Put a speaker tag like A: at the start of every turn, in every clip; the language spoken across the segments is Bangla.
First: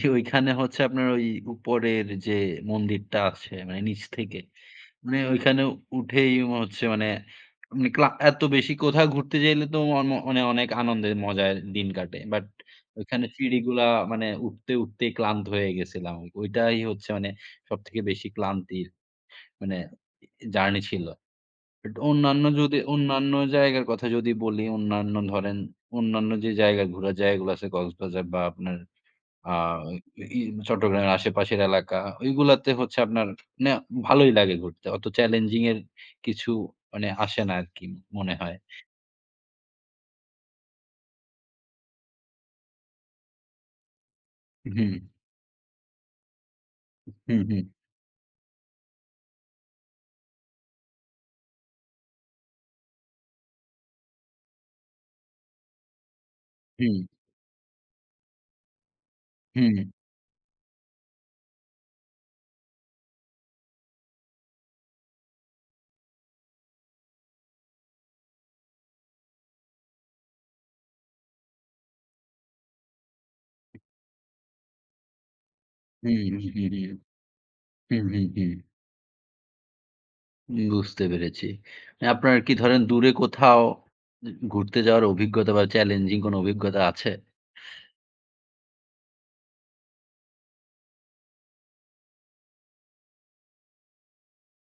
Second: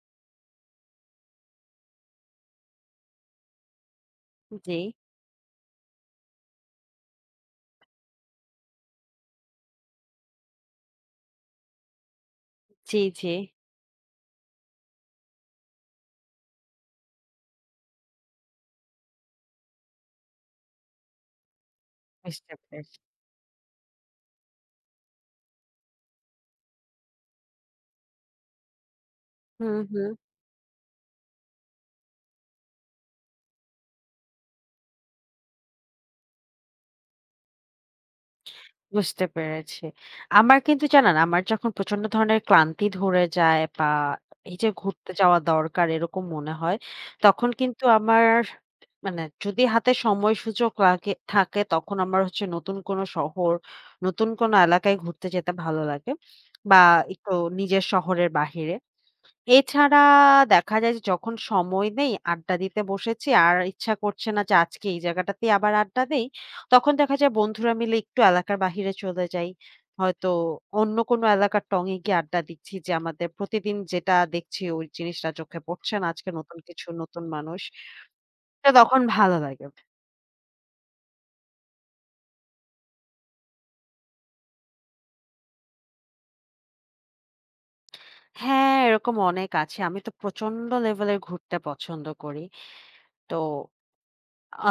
A: জি, ওইখানে হচ্ছে আপনার ওই উপরের যে, মন্দিরটা আছে মানে নিচ থেকে।
B: উ জি।
A: মানে ওইখানে উঠেই ম হচ্ছে মানে [unintelligible] এত বেশি কোথাও ঘুরতে যাইলে তো অ ম মানে অনেক আনন্দের মজায় দিন কাটে। বাট
B: জি,
A: ওখানে
B: জি।
A: সিঁড়িগুলা মানে উঠতে, উঠতেই ক্লান্ত হয়ে গেছিলাম। ওইটাই হচ্ছে মানে সবথেকে বেশি ক্লান্তির মানে এ জার্নি ছিল। বাট অন্যান্য
B: বুঝতে
A: যদি,
B: পেরেছি।
A: অন্যান্য জায়গার কথা যদি বলি অন্যান্য ধরেন, অন্যান্য যে, জায়গা ঘুরার জায়গাগুলো আছে কক্সবাজার বা আপনার আ
B: হুম, হুম।
A: ই চট্টগ্রামের আশেপাশের এলাকা। ঐগুলাতে হচ্ছে আপনার নে ভালোই লাগে ঘুরতে। অত চ্যালেঞ্জিং এর কিছু মানে আসে না আরকি মনে হয়।
B: বুঝতে পেরেছি। আমার কিন্তু জানেন আমার যখন প্রচন্ড ধরনের ক্লান্তি ধরে যায়। বা এই যে,
A: হুম।
B: ঘুরতে যাওয়া দরকার এরকম মনে হয়।
A: উ হু,
B: তখন
A: হুম।
B: কিন্তু আমার মানে যদি হাতে সময় সুযোগ লাগে থাকে তখন আমার হচ্ছে নতুন কোনো শহর, নতুন কোনো এলাকায় ঘুরতে যেতে ভালো লাগে। বা
A: হুম।
B: একটু নিজের শহরের বাহিরে।
A: হুম।
B: এছাড়া দেখা যায় যে, যখন সময় নেই আড্ডা দিতে বসেছি। আর ইচ্ছা করছে না যে, আজকে এই জায়গাটাতেই আবার আড্ডা দেই। তখন দেখা যায় বন্ধুরা মিলে একটু এলাকার বাহিরে চলে যাই। হয়তো অন্য কোনো এলাকার টঙে গিয়ে আড্ডা দিচ্ছি যে, আমাদের প্রতিদিন যেটা দেখছি, ওই জিনিসটা চোখে পড়ছে না
A: হু,
B: আজকে
A: হু,
B: নতুন
A: হু,
B: কিছু
A: হুম।
B: নতুন মানুষ।
A: হু, হু, হুম।
B: তো তখন ভালো লাগে।
A: বুঝতে পেরেছি। আপনার কি ধরেন দূরে কোথাও ঘুরতে যাওয়ার অভিজ্ঞতা বা চ্যালেঞ্জিং কোনো অভিজ্ঞতা আছে?
B: হ্যাঁ, এরকম অনেক আছে। আমি তো প্রচন্ড লেভেল এ ঘুরতে পছন্দ করি। তো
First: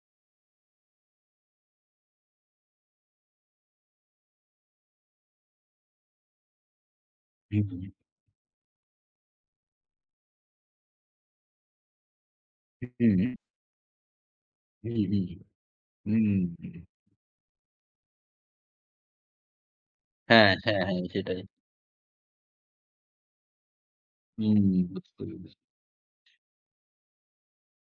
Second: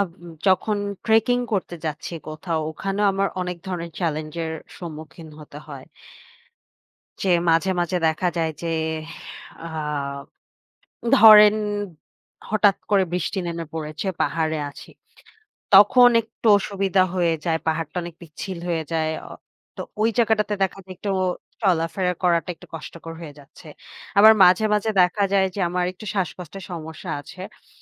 B: আব যখন ট্রেকিং করতে যাচ্ছি কোথাও। ওখানেও আমার অনেক ধরনের চ্যালেঞ্জের সম্মুখীন হতে হয় যে
A: হু,
B: মাঝে,
A: হুম।
B: মাঝে দেখা যায় যে, আ ধরেন হঠাৎ
A: উ
B: করে
A: হুম।
B: বৃষ্টি নেমে পড়েছে। পাহাড়ে আছি।
A: হুম,
B: তখন
A: হুম,
B: একটু
A: হুম।
B: অসুবিধা হয়ে যায়। পাহাড়টা অনেক পিচ্ছিল হয়ে যায়। অ তো ওই
A: হ্যাঁ,
B: জায়গাটাতে দেখা
A: হ্যাঁ,
B: যায়
A: হ্যাঁ,
B: একটু
A: সেটাই।
B: চলাফেরা করাটা একটু কষ্টকর হয়ে যাচ্ছে। আবার
A: হুম।
B: মাঝে, মাঝে
A: বুঝতে
B: দেখা যায়
A: পেরেছি।
B: যে, আমার একটু শ্বাসকষ্টের সমস্যা আছে।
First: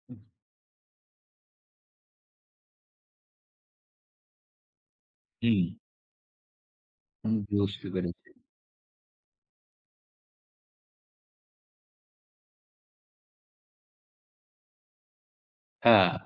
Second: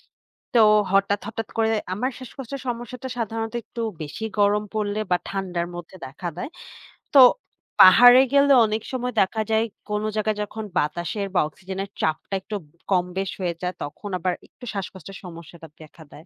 A: হুম।
B: তো হঠাৎ, হঠাৎ করে আমার শ্বাসকষ্টের সমস্যাটা সাধারণত একটু বেশি গরম পড়লে বা ঠান্ডার
A: হুম।
B: মধ্যে দেখা দেয়। তো
A: উম বুঝতে
B: পাহাড়ে
A: পেরেছি।
B: গেলে অনেক সময় দেখা যায় কোনো জায়গায় যখন বাতাসের বা অক্সিজেনের চাপটা একটু কম-বেশ হয়ে যায় তখন আবার একটু শ্বাসকষ্টের সমস্যাটা দেখা
A: হ্যাঁ।
B: দেয়।